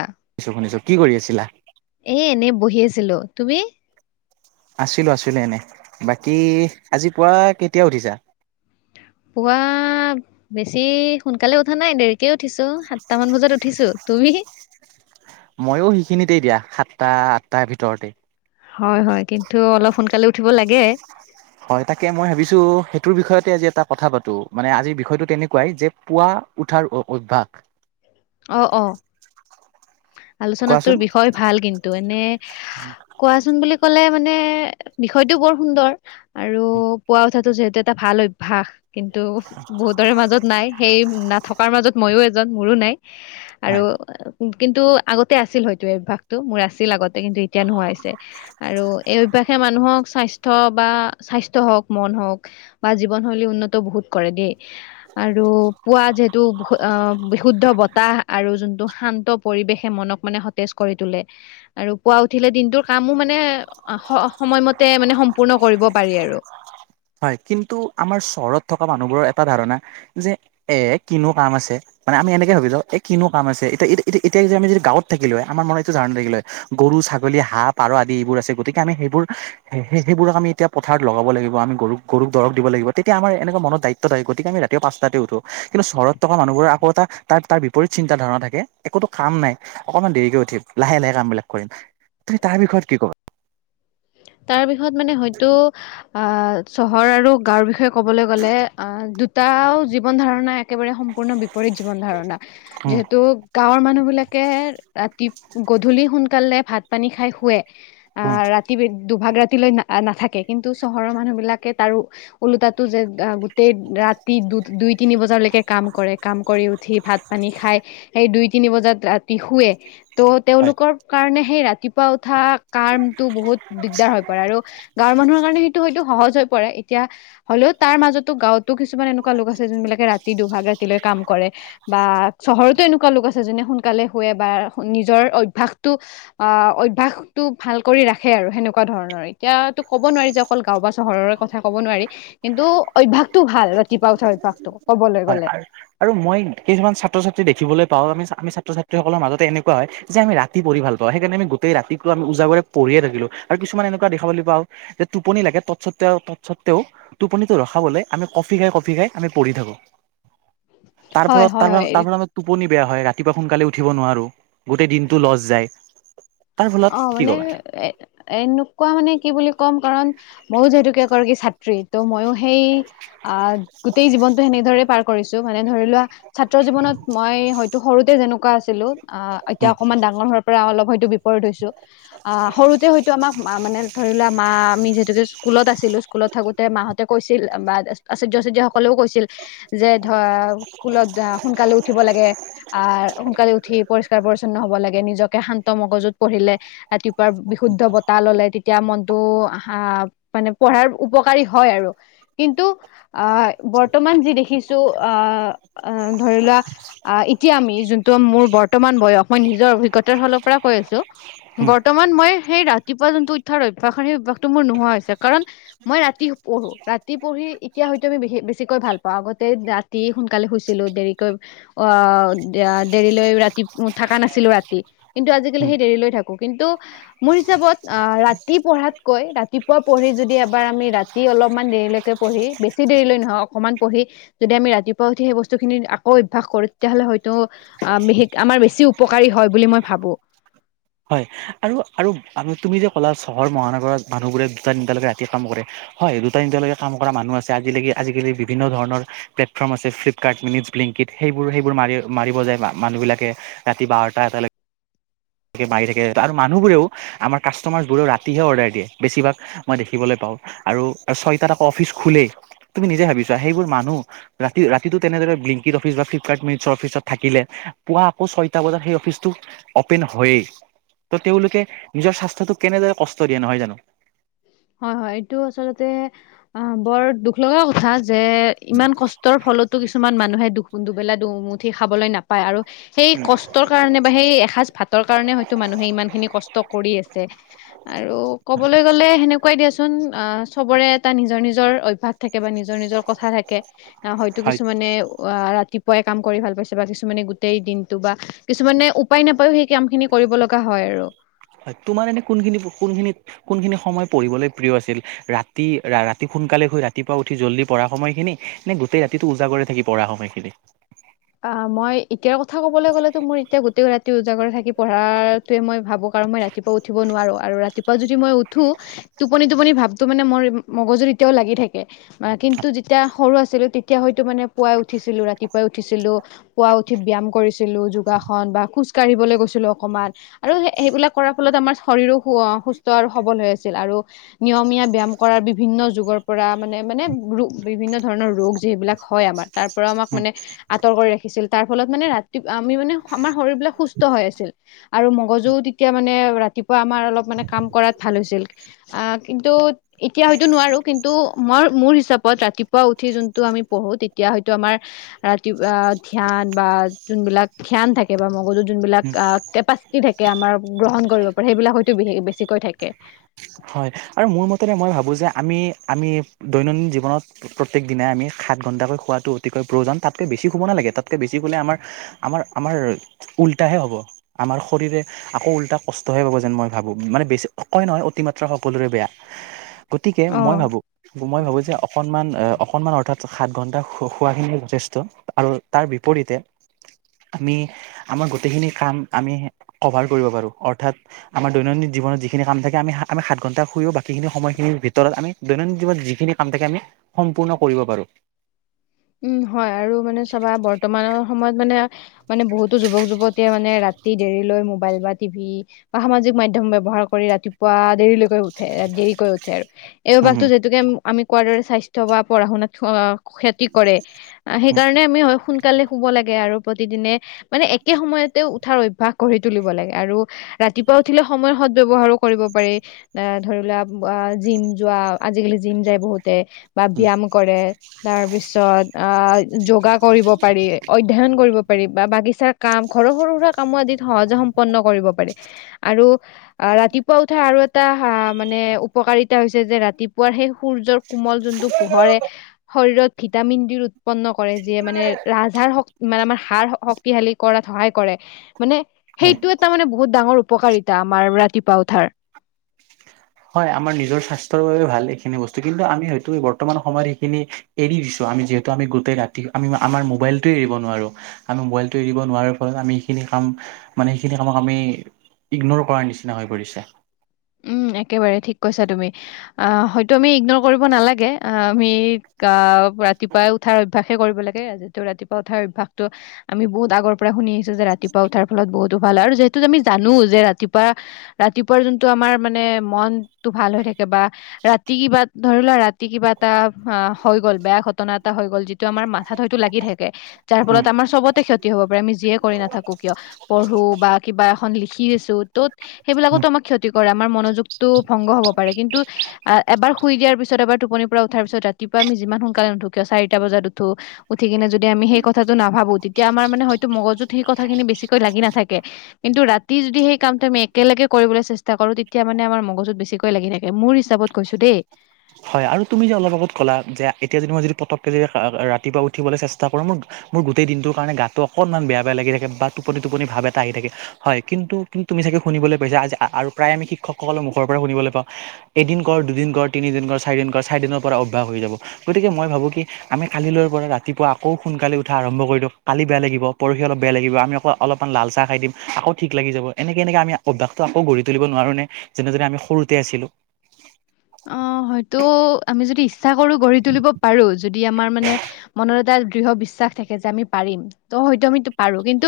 আ, শুনিছোঁ - শুনিছোঁ। কি কৰি আছিলা? এ এনে বহি আছিলোঁ। তুমি? আছিলোঁ - আছিলোঁ এনে। বাকী আজি পুৱা কেতিয়া উঠিছা? পুৱা বেছি সোনকালে উঠা নাই। দেৰিকে উঠিছোঁ। সাতটা মান বজাত উঠিছোঁ। তুমি মইয়ো সেইখিনিতেই দিয়া সাতটা আঠটাৰ ভিতৰতে। হয় হয় কিন্তু অলপ সোনকালে উঠিব লাগে- হয় তাকে মই ভাবিছো সেইটোৰ বিষয়তে আজি এটা কথা পাতো মানে আজিৰ বিষয়টো তেনেকুৱাই যে পুৱা- উঠাৰ অভ্যাস - অ অ কোৱাচোন আলোচনাটোৰ বিষয় ভাল কিন্তু এনে কোৱাচোন বুলি কলে মানে বিষয়টো বৰ সুন্দৰ আৰু পোৱা উঠাটো যিহেতু এটা ভাল অভ্যাস কিন্তু বহুতৰে মাজত নাই সেই নথকাৰ মাজত মইয়ো এজন মোৰো নাই আৰু হয়। কিন্তু আগতে আছিল হয়তো এই অভ্যাসটো মোৰ আছিল আগতে কিন্তু এতিয়া নোহোৱা হৈছে আৰু এই অভ্যাসে মানুহক স্বাস্থ্য বা স্বাস্থ্য হওক মন হওক বা জীৱনশৈলী উন্নত বহুত কৰে দেই আৰু পুৱা যিহেতুু বিহুত তাহ আৰু যোনটো শান্ত পৰিৱেশে মনক মানে সতেজ কৰি তোলে আৰু পুৱা উঠিলে দিনটোৰ কামো মানে সময়মতে মানে সম্পূৰ্ণ কৰিব পাৰি আৰু হয় কিন্তু আমাৰ চহৰত থকা মানুহবোৰৰ এটা ধাৰণা যে এ কিনো কাম আছে। মানে আমি এনেকৈ ভাবি এই কিনো কাম আছে এতিয়া এতিয়া যে আমি যদি গাঁৱত থাকিলো হয় আমাৰ মনত জাগি থাকিলে হয় গৰু গৰু ছাগলী হাঁ পাৰ আদি এইবোৰ আছে গতিকে আমি সেইবোৰ সেইবোৰক আমি এতিয়া পথাৰত লগাব লাগিব আমি গৰু গৰুক দৰপ দিব লাগিব তেতিয়া আমাৰ এনেকুৱা মনৰ দায়িত্ব থাক গতিকে আমি ৰাতিপুৱা পাঁচতাতে উঠো কিন্তু চহৰত থকা মানুহবোৰে আকৌ এটা তাৰ তাৰ বিপৰীত চিন্তা ধাৰণা থাকে একোতো কাম নাই অকণমান দেৰিকৈ উঠিম লাহে লাহে কামবিলাক কৰিম তুমি তাৰ বিষয়ত কি কবা- তাৰ বিষত মানে হয়তো আ চহৰ আৰু গাঁওৰ বিষয়ে কবলৈ গ'লে অ দুটাও জীৱন ধাৰণা একেবাৰে সম্পূৰ্ণ বি বিপৰত জীৱন ধাৰণা উম যিহেতু গাঁৱৰ মানুহ মানুহ বিলাকে ৰাতি গধূলি সোনকালে ভাত পানী খাই শুৱে উম আহ ৰা দুভাগ ৰাতিলৈ নাথাকে কিন্তু চহৰৰ মানুহ বিলাকে তাৰো ওলোতো যে গোটেই ৰাতি দু দুই তিনি বজালৈকে কাম কৰে কাম কৰি উঠি ভাত পানী খাই সেই দুই তিনি বজাত ৰাতি শুৱে ত' হয় তেওঁলোকৰ কাৰণে সেই ৰাতিপুৱা উঠা কামটো বহুত দিগদাৰ হৈ পৰে আৰু গাঁৱৰ মানুহৰ কাৰণে সেইটো হয়তো সহজ হয় প এতিয়া হলেও তাৰ মাজতো গাঁৱতো কিছুমান এনেকুৱা লোক আছে যোন বিলাকে ৰাতি দুভাগ ৰাতিলৈ কাম কৰে বা চহৰতো এনেকুৱা লোক আছে যেনে সোনকালে শুৱে বা নিজৰ অভ্যাসটো অভ্যাসটো ভাল কৰি ৰাখ সেই আৰু সেনেকুৱা ধৰণৰ এতিয়াতো ক'ব নোৱাৰি যে অকল গাঁও বা চহৰৰ কথা ক'ব নোৱাৰি কিন্তু অভ্যাস হয় গ'লে আৰু আৰু মই কিছুমান ছাত্ৰ ছাত্ৰী দেখিবলৈ পাও আমি ছাত ছাত্ৰীসকলৰ মাজতে এনেকুৱা হয় যে আমি ৰাতি পঢ়ি ভাল পাওঁ সেইকাৰণে আমি গোটেই ৰাতিটো আমি উজাগৰে পঢ়ি - শুয়ে থাকিলো আৰু কিছুমান এনেকোৱা দেখাবলৈ পাও যে টোপনি লাগে তৎসত্ত্বেও তৎস্বত্ত্বেও টোপনিটো ৰখাবলৈ আমি কফি খাই কফি খাই আমি পঢ়ি থাকো তাৰ হয় ফলত হয় তাৰপা হয় তাৰপৰা আমি টোপনি বেয়া হয় ৰাতিপুৱা সোনকালে উঠিব নোৱাৰো গোটেই দিনটো লছ যায়। তাৰ ফলত অ কি মানে ক'বা এ এনেকুৱা মানে কি বুলি কম কাৰণ- মইও যিহেতুকে এগৰাকী ছাত্ৰী ত' ময়ো সেই আ গোটেই জীৱনতটো সেনেদৰে পাৰ কৰিছো মানে ধৰি লোৱা- ছাত্ৰ জীৱনত মই হয়তো সৰুতে যেনেকুৱা আছিলো আহ এতিয়া অকমান ডাঙৰ হোৱাৰ পৰা অলপ হয়তো- হৈছো আহ সৰুতে হয়তো আমাক মানে ধৰি লোৱা মা আমি যিহেতুকে স্কুলত আছিলো স্কুলত থাকোতে মাহঁতে কৈছে আচুয্য আচুয্য সকলেও কৈছিল যে ধৰ স্কুলত জা সোনকালে উঠ উঠিব লাগে আহ সোনকালে উঠি পৰিষ্কাৰ পৰিচ্ছন্ন হ'ব লাগে নিজকে শান্ত মগজুত- পঢ়িলে ৰাতিপুৱা বিশুদ্ধ বতাহ ল'লে - এতিয়া মনটো আহ মানে পঢ়াৰ উপকাৰী হয় আৰু কিন্তু আহ- বৰ্তমান যি দেখিছো অ অ ধৰি লোৱা এতিয়া আমি যোনটো মোৰ বত বৰ্তমান বয়স মই নিজৰ অভিজ্ঞতাৰ ফালৰ পৰা কৈ আছো বৰ্তমান মই হেই ৰা ৰাতিপুৱা যোনটো উঠাৰ অভ্যাস সেই অভ্যাসটো মোৰ নোহোৱা হৈছে কাৰণ মই ৰাতি পঢ়ো ৰাতি পঢ়ি এতিয়া হয়তো আমি বেছিকৈ ভাল পাওঁ আগতে ৰাতি সোনকালে শুইছিলো দেৰিকৈ অ দেৰিলৈ ৰাতি উ থকা নাছিলো ৰাতি কিন্তু আজিকালি সেই ডেৰিলৈ থাকো, কিন্তু মোৰ হিচাপত ৰাতি পঢ়াতকৈ ৰাতিপুৱা পঢ়ি যদি এবাৰ আমি আমি ৰাতি অলপমান দেৰিলৈকে পঢ়ি বেছি দেৰিলৈ নহয় অকনমান পঢ়ি যদি আমি ৰাতিপুৱা উঠি সেই বস্তুখিনি আকৌ অভ্যাস কৰো তেতিয়াহলে হয়তো আমি আমাৰ বেছি উপকাৰী হয় বুলি মই ভাবো। হয় আৰু- আৰু তুমি যে ক'লা চহৰ মহানগৰত মানুহবোৰে দুটা, তিনটালৈকে ৰাতিকাম কৰে হয়, দুটা - তিন্তলৈকে কাম কৰা মানুহ আছে আজিলেগী -আজিকালি বিভিন্ন ধৰণৰ প্লেটফৰ্ম আছে ফ্লিপকাৰ্ট মিনিত ব্লিংকিট সেইবোৰ- সেইবোৰ মাৰি মাৰিব যায় মানুহ বিলাকে ৰাতি বাৰটা এটালে কে মাৰি থাকে আৰু মানুহবোৰেও আমাৰ কাষ্টমাৰ্চবোৰেও ৰাতিহে অৰ্ডাৰ দিয়ে, বেছিভাগ মই দেখিবলৈ পাওঁ। আৰু ছয়টাত আকৌ অফিচ খোলেই তুমি নিজে ভাবিছোৱা সেইবোৰ মানুহ ৰাতি ৰাতিটো তেনেদৰে ব্লিংকিত অফিচ বা ফ্লিপকাৰ্ত অফিচ ত থাকিলে পোৱা আকৌ ছয় তা বজাত সেই অফিচ টো অ অপেন হয়েই ত তেওঁলোকে নিজৰ স্বাস্থ্যটোক কেনেদৰে কষ্ট দিয়ে নহয় জানো? হয় হয় এইটো আচলতে অ বৰ দুখ লগা কথা যে ইমান কষ্টৰ ফলতো কিছুমান মানুহে দুখ দুখ দুবেলা দুমুঠি খাবলৈ নাপায় আৰু সেই কষ্টৰ কাৰণে বা সেই এসাঁজ ভাতৰ কাৰণে হয়তো মানুহে ইমান খিনি কষ্ট কৰি আছে। আৰু কবলৈ গ'লে সেনেকোৱাই দিয়াচোন আহ চবৰে এটা নিজৰ নিজৰ অভ্যাস থাকে বা নিজৰ -নিজৰ কথা থাকে অহ হয়তো কিছুমানে ৱা ৰাতিপুৱাই কাম কৰি ভাল পাইছে বা কিছুমানে গোটেই দিনটো বা কিছুমানে উপায় নাপায়ও সেই কাম খিনি কৰিব লগা হয় আৰু হয় তোমাৰ এনে কোনখিনি কোনখিনি কোনখিনি সময় পঢ়িবলৈ প্ৰিয় আছিল ৰাতি ৰাতি সোনকালে গৈ ৰাতিপুৱা উঠি জল্দি পঢ়া সময়খিনি নে গোটেই ৰাতিটো ওজাগৰি থাকি পঢ়া সময়খিনি অ', মই এতিয়াৰ কথা কবলৈ গ'লেতো মোৰ এতিয়া গোটেই ৰাতি উওজাগৰ থাকি পঢ়াৱে মই ভাবো। কাৰণ মই ৰাতিপুৱা উঠিব নোৱাৰোৱা। আৰু ৰাতিপুৱা যদি মই উঠো টোপনি -টোপনি ভাবটো মানে মোৰ মগজুত এতিয়াও লাগি থাকে। অ কিন্তু যেতিয়া সৰু আছিলো তেতিয়া হয়তো মানে পুৱাই উঠিছিলো ৰাতিপুৱাই উঠিছিলো পুৱা উঠি ব্যায়াম কৰিছিলো যোগাসন বা খোজ কাঢ়িবলৈ গৈছিলো অকমান আৰু সেইবিলাক কৰাৰ ফলত আমাৰ শৰীৰো সুস্থ আৰু সবল হৈ আছিল আৰু নিয়মীয়া ব্যায়াম কৰাৰ বিভিন্ন ন যুগৰ পৰা মানে -মানে ৰো বিভিন্ন ধৰণৰ ৰোগ যিবিলাক হয় আমাৰ তাৰ পৰা আমাক মানে আঁতৰ কৰি ৰাখিছিল তাৰ ফলত মানে ৰাতি আমি মানে আমাৰ শৰীৰ বিলাক সুস্থ হৈ আছিল আৰু মগজু এতিয়া মানে ৰাতিপুৱা আমাৰ অলপ মানে কাম কৰাত ভাল হৈছিল কিন্তু এতিয়া হয়তো নোৱাৰি আৰু কিন্তু মই মোৰ হিচাপত ৰাতিপুৱা উঠি জোনটো আমি পৰহো তেতিয়া হয়টো আমাৰ ধ্যান বা যোনবিলাক ধ্যান থাকে বা মগজুৰ যোনবিলাক কেপাচিটি থাকে আমাৰ আৰু গ্ৰহণ কৰিব পাৰে সেইবিলাক হয়তো বেছিকৈ থাকে। হয়। আৰু মোৰ মতে মই ভাবোঁ যে আমি আমি দৈনন্দিন জীৱনত প্ৰত্যেক দিনাই আমি সাত ঘণ্টা খোৱাটো অতিকৈ প্ৰয়োজন তাতকৈ বেছি শুব নালাগে তাতকৈ বেছি শুলে আম আমাৰ আমাৰ উলটাহে হ'ব আমাৰ শৰীৰে আকৌ উল্টা কষ্টহে পাব যেন মই ভাবো মানে বেছি কয় নহয় অতিমাত্ৰা শ সকলোৰে বেয়া গতিকে অ মই ভাবোঁ মই ভাবোঁ যে অকণমান অকণমান অৰ্থাৎ সাত ঘণ্টা শোৱাখিনিয়ে যথেষ্ট আৰু তাৰ বিপৰীতে আমি আমাৰ গোটেইখিনি কাম আমি কভাৰ কৰিব পাৰো অৰ্থাৎ আমাৰ দৈনন্দিন জীৱনত যিখিনি কাম থাকে আমি আমি সাত আঠ ঘণ্টা শুইও বাকীখিনি সময়খিনিৰ ভিতৰত আমি দৈনন্দিন জীৱনত যিখিনি কাম থাকে আমি সম্পূৰ্ণ কৰিব পাৰোঁ উম হয় আৰু মানে চাবা বৰ্তমানৰ সময়ত মানে মানে বহুতো যুৱক যুৱতীয়ে মানে ৰাতি দেৰিলৈ মবাইল বা টিভি বা সামাজিক মাধ্যম ব্যৱহাৰ কৰি ৰাতিপুৱা দেৰিলৈকে উঠে এ দেৰিকৈ উঠে আৰু এইবাসটো যিহেতুকে আমি কোৱাৰ দৰে স্বাস্থ্য বা পঢ়া শুনাত ক্ষতি কৰে সেইকাৰণে আমি হয় সোন সোনকালে শুব লাগে আৰু প্ৰতিদিনে মানে একে সময়তে উঠাৰ অভ্যাস কৰি তুলিব লাগে আৰু ৰাতিপুৱা উঠিলে সময় সত ব্যৱহাৰো কৰিব পাৰি অ ধৰিলা জিম যোৱা আজিকালি জিম যায় বহুতে বা ব্যায়াম কৰে তাৰ তাৰ পিছত আ যোগা কৰিব পাৰি, অধ্যয়ন কৰিব পাৰিবা বাগিচাৰ কাম সৰু সৰু সুৰা কামো আদিত সহজে সম্পন্ন কৰিব পাৰে আৰু- ৰাতিপুৱা উঠা আৰু এটা মানে উপকাৰিতা হৈছে যে ৰাতিপুৱাৰ সেই সূৰ্যৰ কোমল যোনটো পোহৰে শৰীৰত ভিটামিন ডি উৎপন্ন কৰে যিয়ে মানে ৰাজহাড়ৰ শক্ত- মানে আমাৰ হাড় শক্তিশালী কৰাত সহায় কৰে মানে হয় সেইটো এটা মানে বহুত ডাঙৰ- উপকাৰিতা আমাৰ ৰাতিপুৱা উঠাৰ হয় আমাৰ নিজৰ স্বাস্থ্যৰ বাবে ভাল এইখিনি বস্তু কিন্তু আমি হয়তো বৰ্তমান সময়ত সেইখিনি এৰি দিছোঁ আৰু- আমি যিহেতু আমি গোটেই ৰাতি আমি আমাৰ মোবাইলটো এৰিব নোৱাৰো। আমি মোবাইলটো এৰি নোৱাৰাৰ ফলত আমি এইখিনি- কাম মানে সেইখিনি কামক আমি ইগনৰ কৰাৰ নিচিনা হৈ পৰিছে। উম একেবাৰে ঠিক কৈছা তুমি আহ হয়তো আমি ইগনৰ কৰিব নালাগে আমি কা ৰাতিপুৱাই উঠাৰ অভ্যাসে কৰিব লাগে যিটো ৰাতিপুৱা উঠাৰ অভ্যাসত আমি বহুত আগৰ পৰা শুনি আহিছো যে ৰাতিপুৱা উঠাৰ ফলত বহুত ভাল আৰু যিহেতু আমি জানো যে ৰাতিপুৱা, ৰাতিপুৱাৰ যোনটো আমাৰ মানে মনটো ভাল হৈ থাকে, বা ৰাতি কিবা ধৰি লোৱা ৰাতি কিবা এটা হৈ গ'ল বেয়া ঘটনা এটা হৈ গ'ল যিটো আমাৰ মাথাত হয়তো লাগি থাকে যাৰ উম ফলত আমাৰ চবতে ক্ষতি হব পাৰে আমি যিয়ে কৰি নাথাকোঁ কিয় পঢ়ো বা কিবা এখন লিখি আছোঁ ত'ত সেইবিলাকতো আমাক ক্ষতি কৰে আমাৰ মনোযোগটো ভংগ হ'ব পাৰে। কিন্তু আ এবাৰ শুই দিয়াৰ পিছত, এবাৰ টোপনিৰ পৰা উঠাৰ পিছত ৰাতিপুৱা আমি যিমান সোনকালে নুঠো কিয় চাৰিটা বজাত উঠো, উঠি কিনে যদি আমি সেই কথাটো নাভাবো, তেতিয়া আমাৰ মানে হয়তো মগজুত সেই কথাখিনি বেছিকৈ লাগি নাথাকে। কিন্তু ৰাতি যদি সেই কামটো আমি একেলগে কৰিবলৈ চেষ্টা চেষ্টা কৰো তেতিয়া মানে আমাৰ মগজুত বেছিকৈ লাগি থাকে মোৰ হিচাপত কৈছো দেই। হয় আৰু তুমি যে অলপ আগত ক'লা যে এতিয়া যে তোমাৰ যদি পতকে যদি ৰাতিপুৱা উঠিবলৈ চেষ্টা কৰো মোৰ মোৰ গোটেই দিনটোৰ কাৰণে গাতটো অকণমান বেয়া বেয়া লাগি থাকে বা টোপনি টোপনি ভাৱ এটা আহি থাকে হয় কিন্তু কিন্তু তুমি চাগে শুনলৈ পাইছা আজি আৰু প্ৰায় আমি শিক্ষকসকলৰ মুখৰ পৰা শুনিবলৈ [unintelligible] এদিন কৰ, দুদিন কৰ, তিনিদিন কৰ। চাৰিদিন কৰা চাৰি দিনৰ পৰা অভ্যাস হৈ যাব। গতিকে মই ভাবোঁ কি, আমি কালিলৈ পৰা ৰাতিপুৱা আকৌ সোনকালে উঠা। আৰম্ভ দিওঁ কালি বেয়া লাগিব পৰহি অলপ বেয়া লাগিব আমি আকৌ অলপমান লাল চাহ খাই দিম আকৌ ঠিক লাগি যাব এনেক এনেকে আমি অভ্যাসটো আকৌ গঢ়ি তুলিব নোৱাৰো নে যেনেদৰে আমি সৰুতে আছিলো? অ হয়তো আমি যদি ইচ্ছা কৰো গঢ়ি তুলিব পাৰো। যদি আমাৰ মানে মনত এটা দৃঢ় বিশ্বাস থাকে, যে আমি পাৰিম ত হয়তো আমি। পাৰো কিন্তু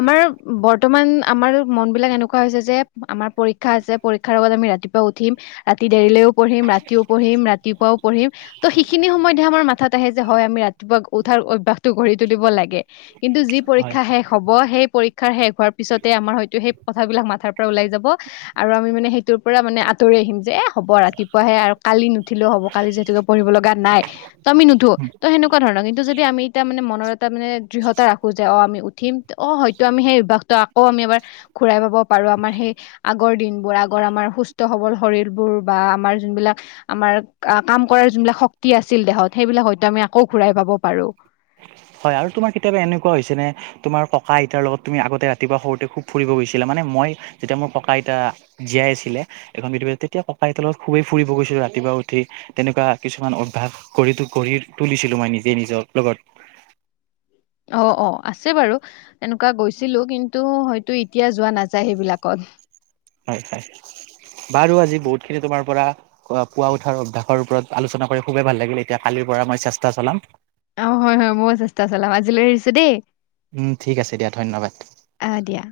আমাৰ বৰ্তমান আমাৰ মন বিলাক এনেকুৱা হৈছে যে আমাৰ পৰীক্ষা আছে পৰীক্ষাৰ লগত আমি ৰাতিপুৱা উঠিম ৰাতি দেৰিলেও পঢ়িম ৰাতিও পঢ়িম ৰাতিপুৱাও পঢ়িম ত' সেইখিনি সময়তহে আমাৰ মাথাত আহে যে হয় আমি ৰাতিপুৱা উঠাৰ অভ্যাসটো গঢ়ি তুলিব লাগে কিন্তু যি হয় পৰীক্ষা শেষ হ'ব সেই পৰীক্ষাৰ শেষ হোৱাৰ পিছতে আমাৰ হয়তো সেই কথাবিলাক মাথাৰ পৰা ওলাই যাব, আৰু আমি মানে সেইটোৰ পৰা মানে। আঁতৰি আহিম যে, এ। হ'ব ৰাতিপুৱাহে আৰু কালি নুঠিলেও হ'ব কালি যিহেতুকে পঢ়িব লগাই ত আমি নুঠো ত সেনেকুৱা ধৰণৰ। কিন্তু যদি আমি এতিয়া মানে মনত। তাৰ মানে দৃঢ়তা ৰাখো যে অ আমি উঠিম অ হয়তো আমি সেই অভ্যাসটো আকৌ আমি এবাৰ ঘূৰাই পাব আৰু আমাৰ সেই আগৰ দিনবোৰ, আগৰ আমাৰ সুস্থ-সবল শৰীৰবোৰ? বা আমাৰ যোনবিলাক আমাৰ কাম কৰা যোনবিলাক শক্তি আছিল দেহত সেইবিলাক হয়তো আমি আকৌ ঘুৰাই পাম। হ'ব পাৰু। হয় আৰু তোমাৰ কেতিয়াবা এনেকুৱা হৈছে নে তোমাৰ ককা -আইতাৰ লগত তুমি আগতে ৰাতি পোৱা সৰুতে খুব ফুৰিব গৈছিলা, মানে। মই যেতিয়া মোৰ ককা-আইতা জীয়াই আছিলে এখন পৃথিৱীত তেতিয়া ককা- আইতাৰ লগত খুবেই ফুৰিব গৈছিলো। ৰাতিপুৱা। উঠি তেনেকুৱা কিছুমান অভ্যাস কৰি গঢ়ি তুলিছিলোঁ মই নিজে নিজৰ লগত। অ অ আছে বাৰু এনেকুৱা গৈছিলো কিন্তু হয়তো এতিয়া যোৱা নাযায় সেইবিলাকত। [inaudible] হয় হয়। বাৰু আজি বহুতখিনি তোমাৰ পৰা পুৱা উঠাৰ অভ্যাসৰ ওপৰত আলোচনা কৰি খুবেই ভাল লাগিল, এতিয়া কালিৰ। পৰা মই চেষ্টা চলাম। অ' হয় হয় ময়ো চেষ্টা চলাম আজিলৈ আহিছো দেই। উম ঠিক আছে দিয়া ধন্যবাদ। আহ দিয়া